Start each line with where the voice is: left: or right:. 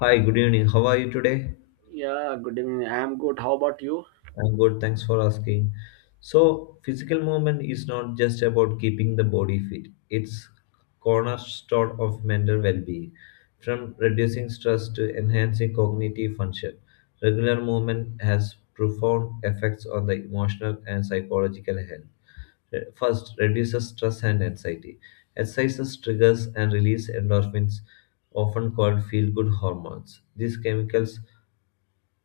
left: Hi, good evening. How are you today?
right: Yeah, good evening. I am good. How about you?
left: I'm good. Thanks for asking. So, physical movement is not just about keeping the body fit. It's cornerstone of mental well-being, from reducing stress to enhancing cognitive function. Regular movement has profound effects on the emotional and psychological health. First, reduces stress and anxiety. Exercises triggers and release endorphins, often called feel-good hormones. These chemicals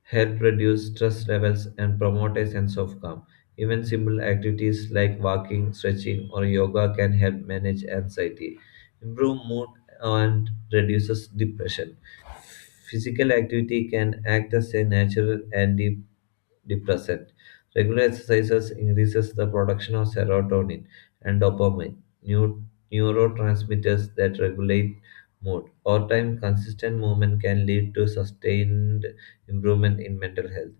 left: help reduce stress levels and promote a sense of calm. Even simple activities like walking, stretching, or yoga can help manage anxiety, improve mood, and reduces depression. Physical activity can act as a natural antidepressant. Regular exercises increases the production of serotonin and dopamine, new neurotransmitters that regulate mood. Over time, consistent movement can lead to sustained improvement in mental health,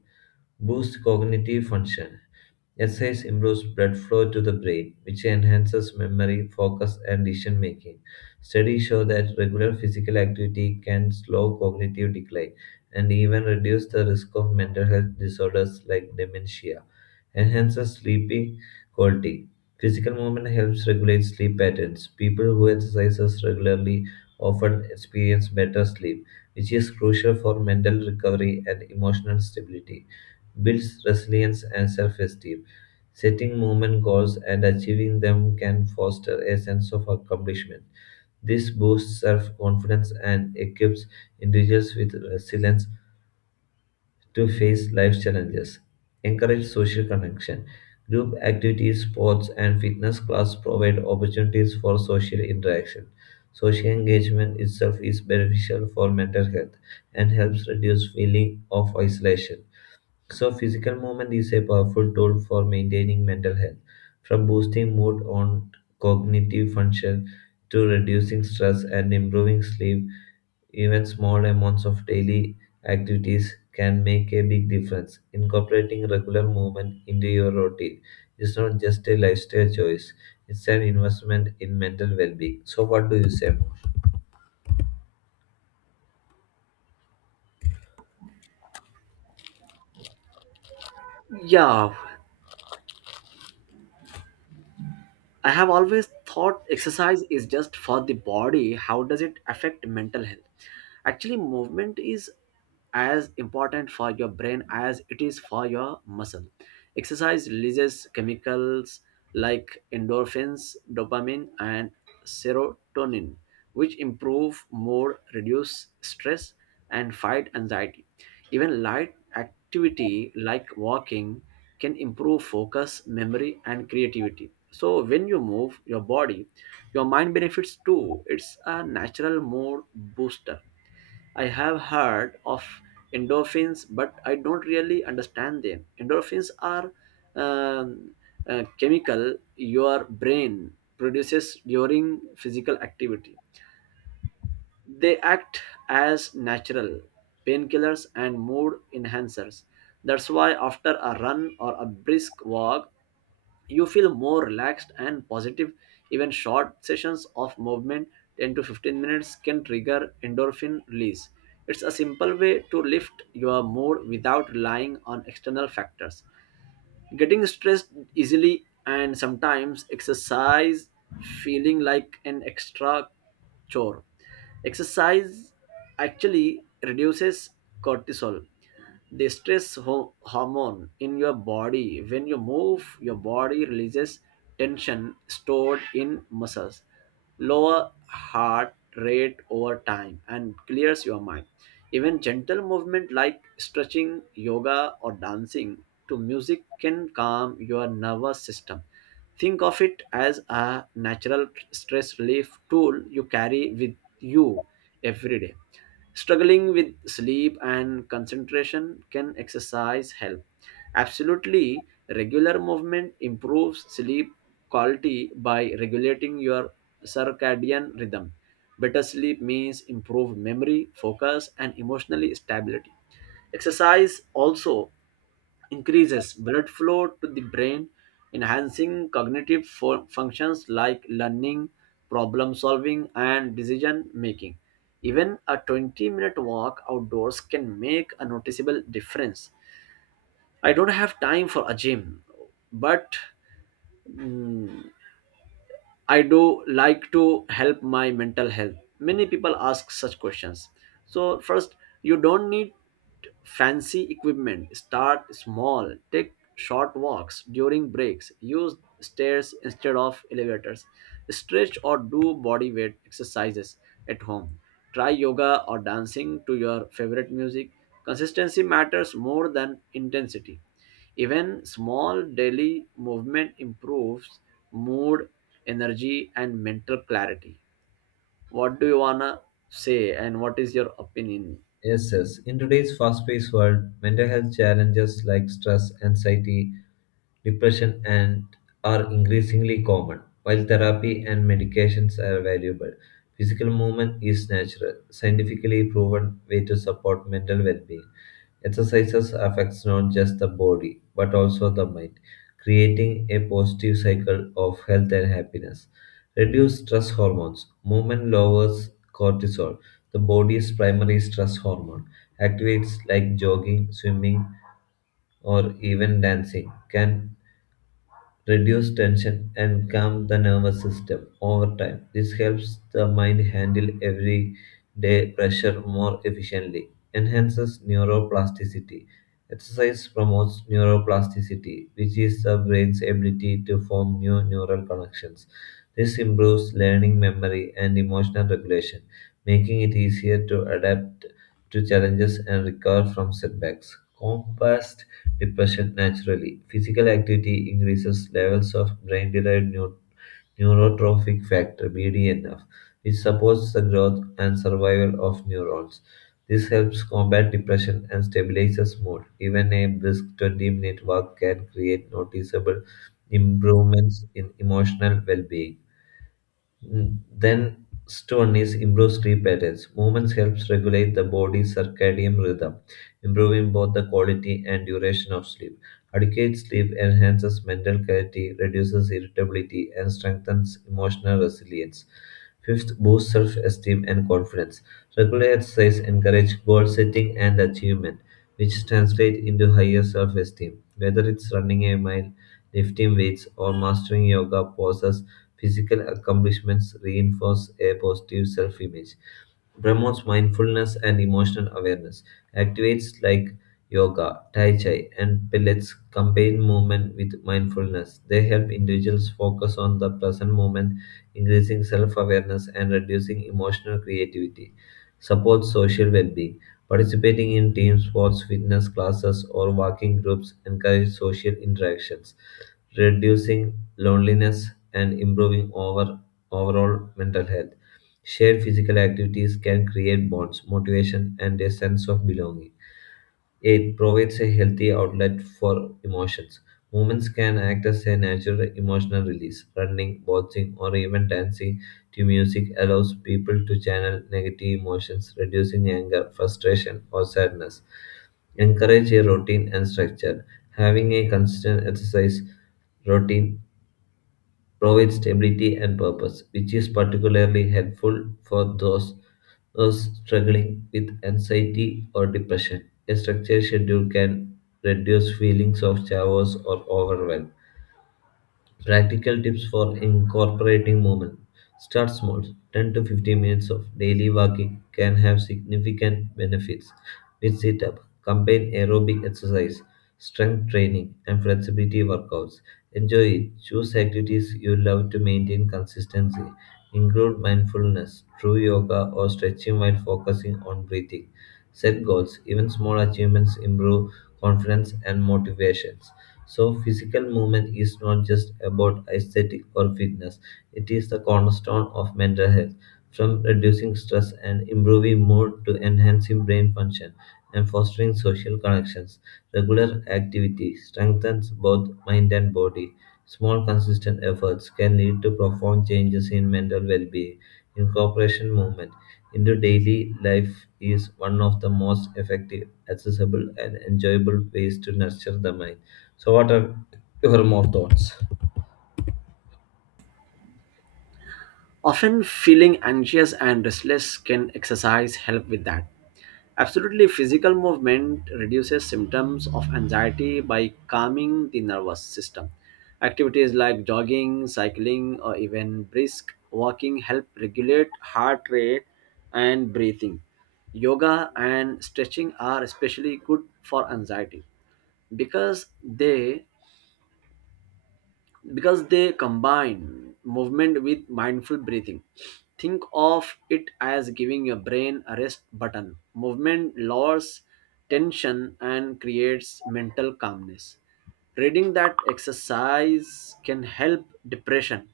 left: boost cognitive function. Exercise improves blood flow to the brain, which enhances memory, focus, and decision making. Studies show that regular physical activity can slow cognitive decline and even reduce the risk of mental health disorders like dementia. Enhances sleeping quality. Physical movement helps regulate sleep patterns. People who exercise regularly often experience better sleep, which is crucial for mental recovery and emotional stability. Builds resilience and self-esteem. Setting movement goals and achieving them can foster a sense of accomplishment. This boosts self confidence and equips individuals with resilience to face life challenges. Encourage social connection. Group activities, sports, and fitness class provide opportunities for social interaction. Social engagement itself is beneficial for mental health and helps reduce feeling of isolation. So, physical movement is a powerful tool for maintaining mental health, from boosting mood on cognitive function to reducing stress and improving sleep. Even small amounts of daily activities can make a big difference. Incorporating regular movement into your routine is not just a lifestyle choice, it's an investment in mental well being. So, what do you say more?
right: Yeah, I have always thought exercise is just for the body. How does it affect mental health? Actually, movement is as important for your brain as it is for your muscle. Exercise releases chemicals like endorphins, dopamine, and serotonin, which improve mood, reduce stress, and fight anxiety. Even light activity like walking can improve focus, memory, and creativity. So when you move your body, your mind benefits too. It's a natural mood booster. I have heard of endorphins, but I don't really understand them. Endorphins are um, a chemical your brain produces during physical activity. They act as natural painkillers and mood enhancers. That's why after a run or a brisk walk, you feel more relaxed and positive. Even short sessions of movement, 10 to 15 minutes, can trigger endorphin release. It's a simple way to lift your mood without relying on external factors. Getting stressed easily, and sometimes exercise feeling like an extra chore. Exercise actually reduces cortisol, the hormone in your body. When you move, your body releases tension stored in muscles, lower heart rate over time, and clears your mind. Even gentle movement like stretching, yoga, or dancing to music can calm your nervous system. Think of it as a natural stress relief tool you carry with you every day. Struggling with sleep and concentration, can exercise help? Absolutely, regular movement improves sleep quality by regulating your circadian rhythm. Better sleep means improved memory, focus, and emotional stability. Exercise also increases blood flow to the brain, enhancing functions like learning, problem solving, and decision making. Even a 20-minute walk outdoors can make a noticeable difference. I don't have time for a gym, but mm, I do like to help my mental health. Many people ask such questions. So, first, you don't need fancy equipment. Start small. Take short walks during breaks. Use stairs instead of elevators. Stretch or do body weight exercises at home. Try yoga or dancing to your favorite music. Consistency matters more than intensity. Even small daily movement improves mood, energy, and mental clarity. What do you wanna say, and what is your opinion?
left: Yes, yes. In today's fast paced world, mental health challenges like stress, anxiety, depression and are increasingly common. While therapy and medications are valuable, physical movement is natural, scientifically proven way to support mental well-being. Exercises affects not just the body but also the mind, creating a positive cycle of health and happiness. Reduce stress hormones. Movement lowers cortisol, the body's primary stress hormone. Activities like jogging, swimming, or even dancing can reduce tension, and calm the nervous system over time. This helps the mind handle everyday pressure more efficiently. Enhances neuroplasticity. Exercise promotes neuroplasticity, which is the brain's ability to form new neural connections. This improves learning memory and emotional regulation, making it easier to adapt to challenges and recover from setbacks. Combat depression naturally. Physical activity increases levels of brain derived neurotrophic factor BDNF, which supports the growth and survival of neurons. This helps combat depression and stabilizes mood. Even a brisk 20-minute walk can create noticeable improvements in emotional well being. Then stone is improves sleep patterns. Movement helps regulate the body's circadian rhythm, improving both the quality and duration of sleep. Adequate sleep enhances mental clarity, reduces irritability, and strengthens emotional resilience. Fifth, boosts self-esteem and confidence. Regular exercise encourages goal setting and achievement, which translate into higher self-esteem. Whether it's running a mile, lifting weights, or mastering yoga poses, physical accomplishments reinforce a positive self image. Promotes mindfulness and emotional awareness. Activities like yoga, tai chi, and pilates combine movement with mindfulness. They help individuals focus on the present moment, increasing self awareness and reducing emotional creativity. Supports social well being. Participating in team sports, fitness classes, or walking groups encourage social interactions reducing loneliness and improving overall mental health. Shared physical activities can create bonds, motivation, and a sense of belonging. It provides a healthy outlet for emotions. Movements can act as a natural emotional release. Running, boxing, or even dancing to music allows people to channel negative emotions, reducing anger, frustration, or sadness. Encourage a routine and structure. Having a consistent exercise routine provides stability and purpose, which is particularly helpful for those struggling with anxiety or depression. A structured schedule can reduce feelings of chaos or overwhelm. Practical tips for incorporating movement. Start small. 10 to 15 minutes of daily walking can have significant benefits. With sit up, combine aerobic exercise, strength training, and flexibility workouts. Enjoy it. Choose activities you love to maintain consistency. Include mindfulness, true yoga, or stretching while focusing on breathing. Set goals. Even small achievements improve confidence and motivations. So, physical movement is not just about aesthetic or fitness, it is the cornerstone of mental health. From reducing stress and improving mood to enhancing brain function and fostering social connections, regular activity strengthens both mind and body. Small, consistent efforts can lead to profound changes in mental well being. Incorporation movement into daily life is one of the most effective, accessible, and enjoyable ways to nurture the mind. So, what are your more thoughts?
right: Often feeling anxious and restless, can exercise help with that? Absolutely, physical movement reduces symptoms of anxiety by calming the nervous system. Activities like jogging, cycling, or even brisk walking help regulate heart rate and breathing. Yoga and stretching are especially good for anxiety because they because they combine movement with mindful breathing. Think of it as giving your brain a rest button. Movement lowers tension and creates mental calmness. Reading that exercise can help depression,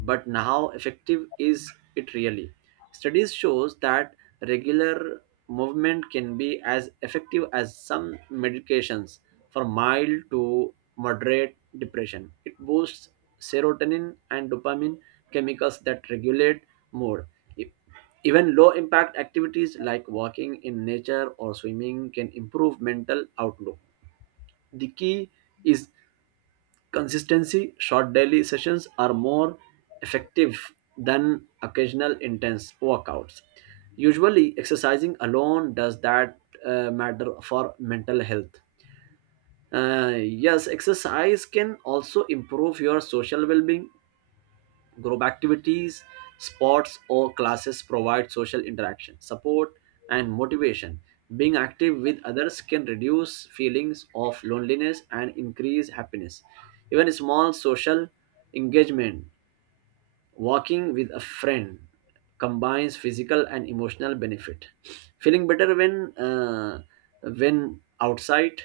right: but how effective is it really? Studies shows that regular movement can be as effective as some medications for mild to moderate depression. It boosts serotonin and dopamine, chemicals that regulate mood. E- Even low impact activities like walking in nature or swimming can improve mental outlook. The key is consistency. Short daily sessions are more effective than occasional intense workouts. Usually, exercising alone, does that matter for mental health? Yes, exercise can also improve your social well-being. Group activities, sports, or classes provide social interaction, support, and motivation. Being active with others can reduce feelings of loneliness and increase happiness. Even small social engagement, walking with a friend, combines physical and emotional benefit. Feeling better when outside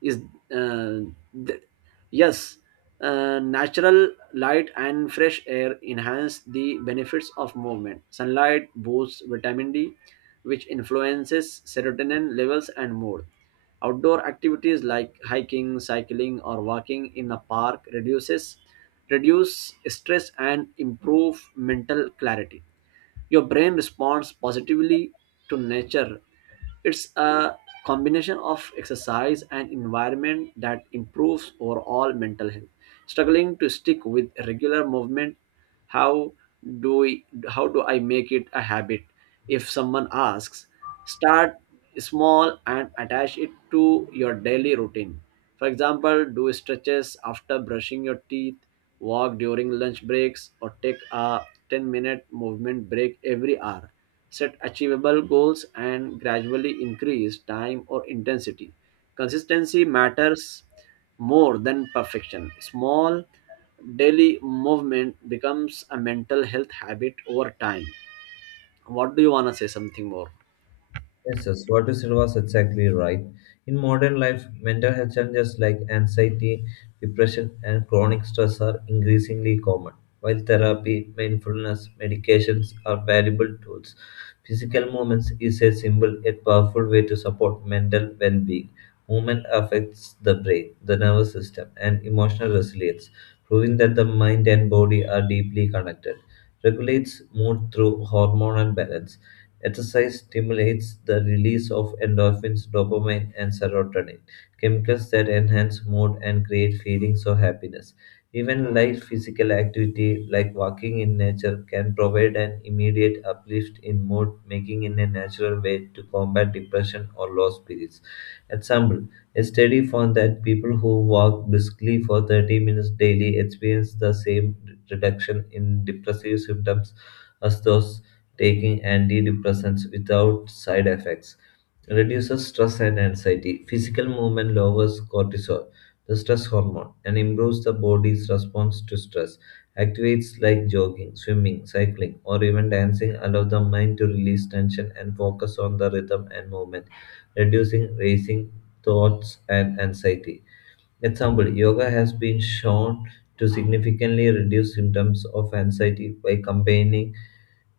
right: is uh, th- yes, natural light and fresh air enhance the benefits of movement. Sunlight boosts vitamin D, which influences serotonin levels and mood. Outdoor activities like hiking, cycling, or walking in a park reduce stress and improve mental clarity. Your brain responds positively to nature. It's a combination of exercise and environment that improves overall mental health. Struggling to stick with regular movement, how how do I make it a habit? If someone asks, start small and attach it to your daily routine. For example, do stretches after brushing your teeth, walk during lunch breaks, or take a 10-minute movement break every hour. Set achievable goals and gradually increase time or intensity. Consistency matters more than perfection. Small daily movement becomes a mental health habit over time. What do you want to say? Something more?
left: Yes, yes, what you said was exactly right. In modern life, mental health challenges like anxiety, depression, and chronic stress are increasingly common. While therapy, mindfulness, medications are valuable tools, physical movements is a simple yet powerful way to support mental well being. Movement affects the brain, the nervous system, and emotional resilience, proving that the mind and body are deeply connected. Regulates mood through hormonal balance. Exercise stimulates the release of endorphins, dopamine, and serotonin, chemicals that enhance mood and create feelings of happiness. Even light physical activity like walking in nature can provide an immediate uplift in mood, making it a natural way to combat depression or low spirits. Example: a study found that people who walk briskly for 30 minutes daily experience the same reduction in depressive symptoms as those taking antidepressants without side effects. Reduces stress and anxiety. Physical movement lowers cortisol, the stress hormone, and improves the body's response to stress. Activities like jogging, swimming, cycling, or even dancing allow the mind to release tension and focus on the rhythm and movement reducing racing thoughts and anxiety. Example, yoga has been shown to significantly reduce symptoms of anxiety by combining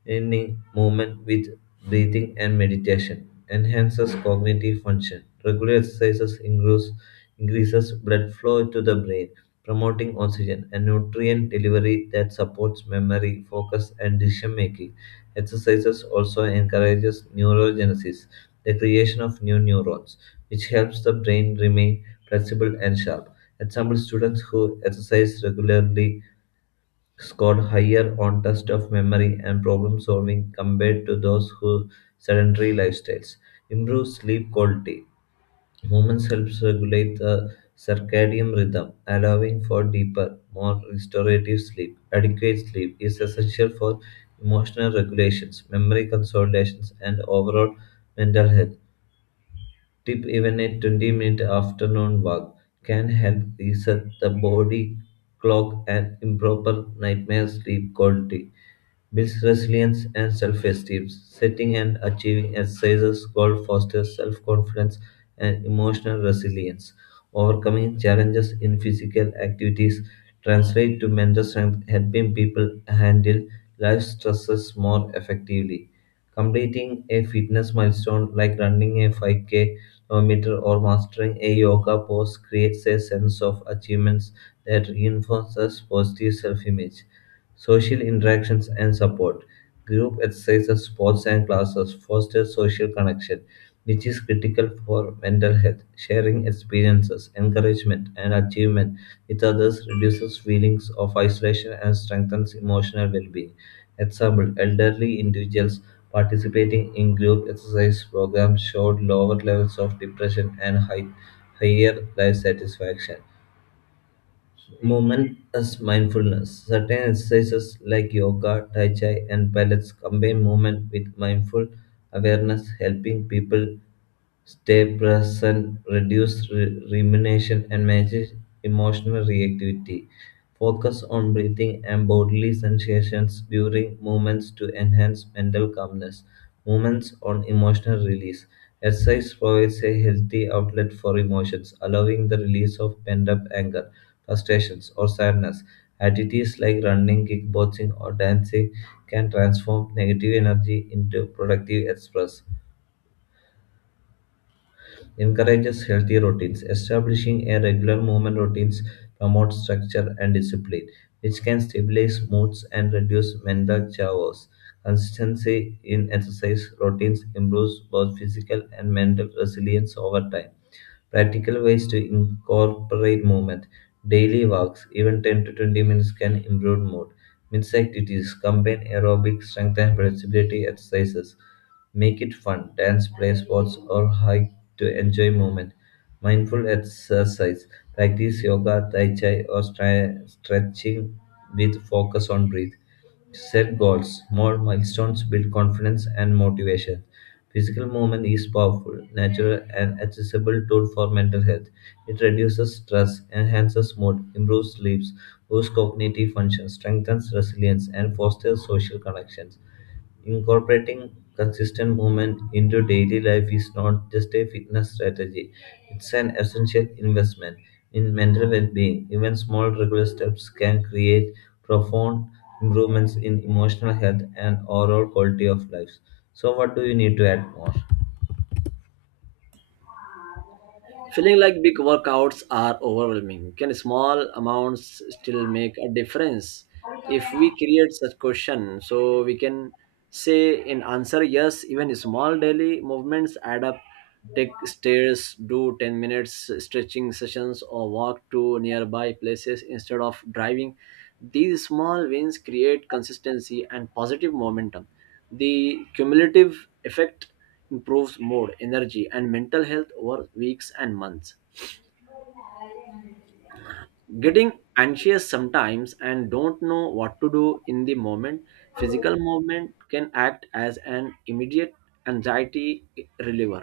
left: ending movement with breathing and meditation. Enhances cognitive function. Regular exercises increases blood flow to the brain, promoting oxygen and nutrient delivery that supports memory, focus, and decision making. Exercises also encourages neurogenesis, the creation of new neurons, which helps the brain remain flexible and sharp. Example: students who exercise regularly scored higher on tests of memory and problem solving compared to those who sedentary lifestyles. Improved sleep quality. Movement helps regulate the circadian rhythm, allowing for deeper, more restorative sleep. Adequate sleep is essential for emotional regulations, memory consolidations, and overall mental health. Tip: even a 20-minute afternoon walk can help reset the body clock and improve nightmare sleep quality. Builds resilience and self esteem. Setting and achieving exercises goal fosters self confidence and emotional resilience. Overcoming challenges in physical activities translate to mental strength, helping people handle life stresses more effectively. Completing a fitness milestone like running a 5K kilometer or mastering a yoga pose creates a sense of achievements that reinforces positive self-image. Social interactions and support. Group exercises, sports and classes foster social connection, which is critical for mental health. Sharing experiences, encouragement, and achievement with others reduces feelings of isolation and strengthens emotional well-being. Example: elderly individuals participating in group exercise programs showed lower levels of depression and higher life satisfaction. Movement as mindfulness. Certain exercises like yoga, tai chi, and pilates combine movement with mindful awareness, helping people stay present, reduce rumination, and manage emotional reactivity. Focus on breathing and bodily sensations during movements to enhance mental calmness. Movements on emotional release. Exercise provides a healthy outlet for emotions, allowing the release of pent up anger, frustrations, or sadness. Activities like running, kickboxing, or dancing can transform negative energy into productive express. Encourages healthy routines. Establishing a regular movement routines promotes structure and discipline, which can stabilize moods and reduce mental chaos. Consistency in exercise routines improves both physical and mental resilience over time. Practical ways to incorporate movement, daily walks, even 10 to 20 minutes can improve mood. Mix activities, combine aerobic strength and flexibility exercises. Make it fun, dance, play sports, or hike to enjoy movement. Mindful exercise, practice yoga, tai chi, or stretching with focus on breath. Set goals, small milestones build confidence and motivation. Physical movement is powerful, natural, and accessible tool for mental health. It reduces stress, enhances mood, improves sleep, boosts cognitive function, strengthens resilience, and fosters social connections. Incorporating consistent movement into daily life is not just a fitness strategy, it's an essential investment in mental well being. Even small regular steps can create profound improvements in emotional health and overall quality of life. So, what do you need to add more?
right: Feeling like big workouts are overwhelming. Can small amounts still make a difference? If we create such question, so we can say in answer, yes, even small daily movements add up. Take stairs, do 10 minutes stretching sessions, or walk to nearby places instead of driving. These small wins create consistency and positive momentum. The cumulative effect improves mood, energy, and mental health over weeks and months. Getting anxious sometimes and don't know what to do in the moment, physical movement can act as an immediate anxiety reliever.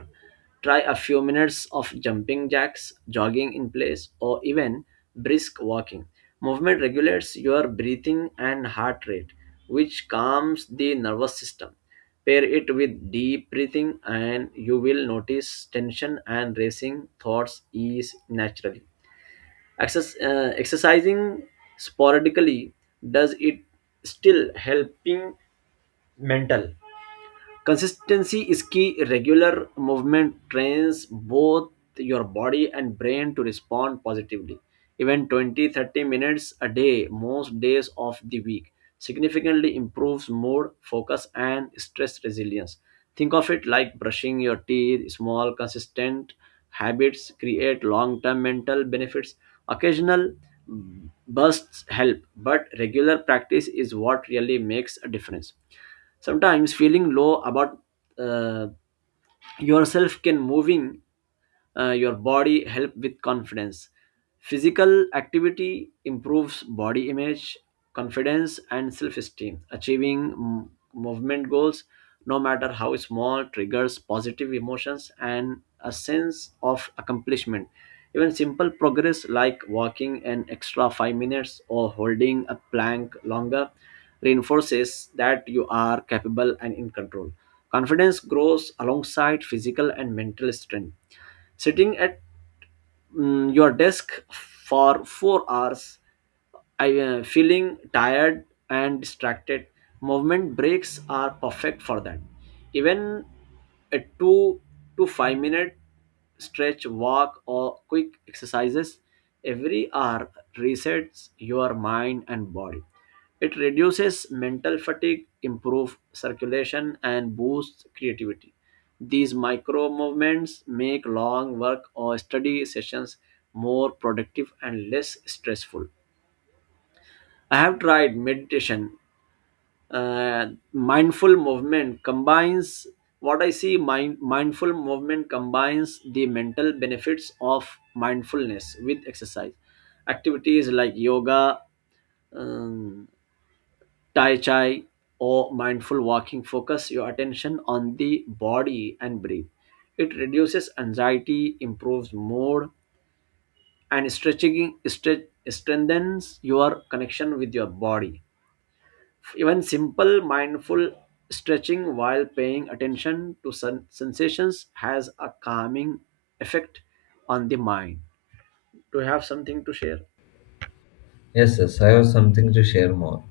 right: Try a few minutes of jumping jacks, jogging in place, or even brisk walking. Movement regulates your breathing and heart rate, which calms the nervous system. Pair it with deep breathing and you will notice tension and racing thoughts ease naturally. Access, exercising sporadically, does it still helping mental? Consistency is key. Regular movement trains both your body and brain to respond positively. Even 20 30 minutes a day, most days of the week, significantly improves mood, focus, and stress resilience. Think of it like brushing your teeth. Small, consistent habits create long term mental benefits. Occasional bursts help, but regular practice is what really makes a difference. Sometimes feeling low about uh, yourself, can moving your body help with confidence? Physical activity improves body image, confidence, and self-esteem. Achieving movement goals, no matter how small, triggers positive emotions and a sense of accomplishment. Even simple progress like walking an extra 5 minutes or holding a plank longer reinforces that you are capable and in control. Confidence grows alongside physical and mental strength. Sitting at your desk for 4 hours, I feeling tired and distracted. Movement breaks are perfect for that. Even a 2 to 5 minute stretch, walk, or quick exercises every hour resets your mind and body. It reduces mental fatigue, improves circulation, and boosts creativity. These micro movements make long work or study sessions more productive and less stressful. I have tried meditation. Mindful movement combines what I see. Mindful movement combines the mental benefits of mindfulness with exercise. Activities like yoga, um, tai chi, or mindful walking. Focus your attention on the body and breathe. It reduces anxiety, improves mood, and strengthens your connection with your body. Even simple mindful stretching while paying attention to sensations has a calming effect on the mind. Do you have something to share?
left: Yes, yes, I have something to share more.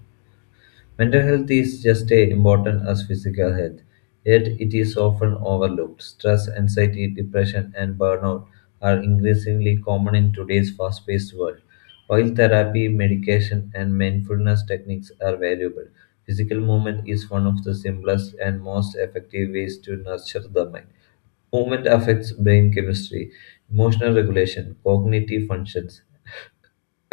left: Mental health is just as important as physical health, yet it is often overlooked. Stress, anxiety, depression, and burnout are increasingly common in today's fast paced world. While therapy, medication, and mindfulness techniques are valuable, physical movement is one of the simplest and most effective ways to nurture the mind. Movement affects brain chemistry, emotional regulation, cognitive functions,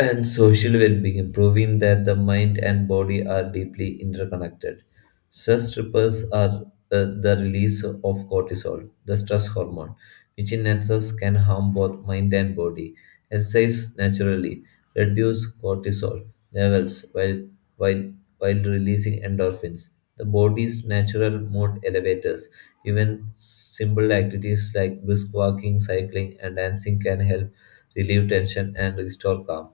left: and social well-being, proving that the mind and body are deeply interconnected. Stress ripples are the release of cortisol, the stress hormone, which in excess can harm both mind and body. Exercise naturally reduce cortisol levels while while releasing endorphins. The body's natural mood elevators. Even simple activities like brisk walking, cycling, and dancing can help relieve tension and restore calm.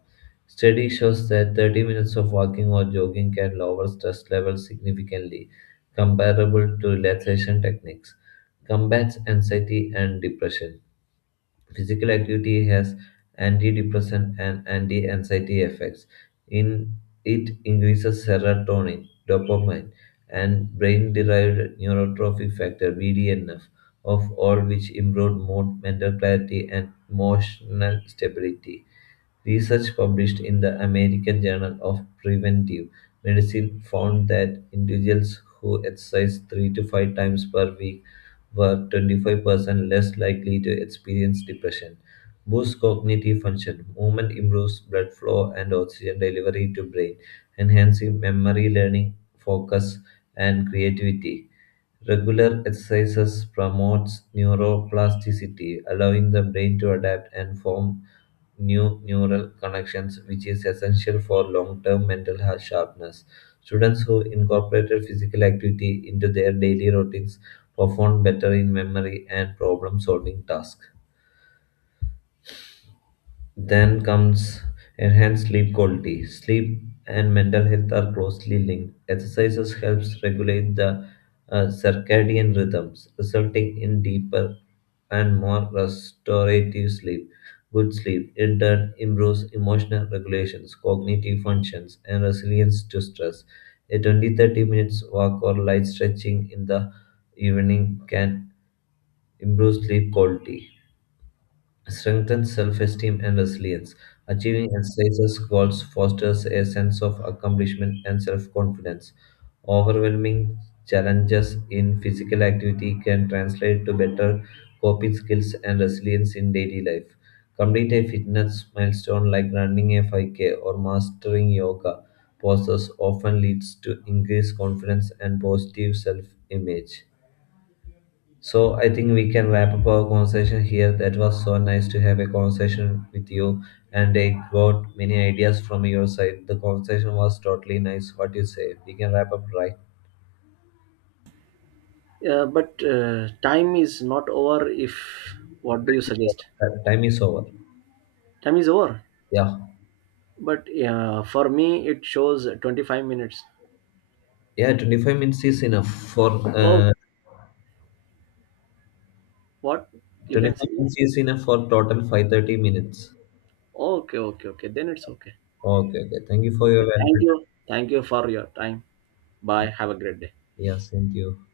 left: Study shows that 30 minutes of walking or jogging can lower stress levels significantly, comparable to relaxation techniques, combats anxiety and depression. Physical activity has antidepressant and anti-anxiety effects. In it increases serotonin, dopamine, and brain-derived neurotrophic factor (BDNF), of all which improve mood, mental clarity, and emotional stability. Research published in the American Journal of Preventive Medicine found that individuals who exercise three to five times per week were 25% less likely to experience depression. Boosts cognitive function. Movement improves blood flow and oxygen delivery to brain, enhancing memory, learning, focus, and creativity. Regular exercises promotes neuroplasticity, allowing the brain to adapt and form new neural connections, which is essential for long-term mental health sharpness. Students who incorporated physical activity into their daily routines performed better in memory and problem-solving tasks. Then comes enhanced sleep quality. Sleep and mental health are closely linked. Exercises helps regulate the circadian rhythms, resulting in deeper and more restorative sleep. Good sleep in turn improves emotional regulations, cognitive functions, and resilience to stress. A 20-30 minutes walk or light stretching in the evening can improve sleep quality. Strengthens self-esteem and resilience. Achieving exercises goals fosters a sense of accomplishment and self-confidence. Overwhelming challenges in physical activity can translate to better coping skills and resilience in daily life. Complete a fitness milestone like running a 5K or mastering yoga poses often leads to increased confidence and positive self-image. So I think we can wrap up our conversation here. That was so nice to have a conversation with you, and I got many ideas from your side. The conversation was totally nice. What you say? We can wrap up right.
right: Yeah, but time is not over. If what do you suggest?
left: Time is over.
right: Time is over.
left: Yeah,
right: But yeah, for me it shows 25 minutes.
left: yeah. 25 minutes is enough for
right: Oh,
left: uh,
right: what? You can
left: twenty-five
right: say yeah.
left: minutes is enough for total 5 30 minutes.
right: Okay, okay, okay. Then it's okay.
left: Okay, okay. Thank you for your
right: Okay. Thank
left: valuable
right: you. Thank you for your time. Bye.
left: time.
right: Have a great day.
left: Yeah, same to you.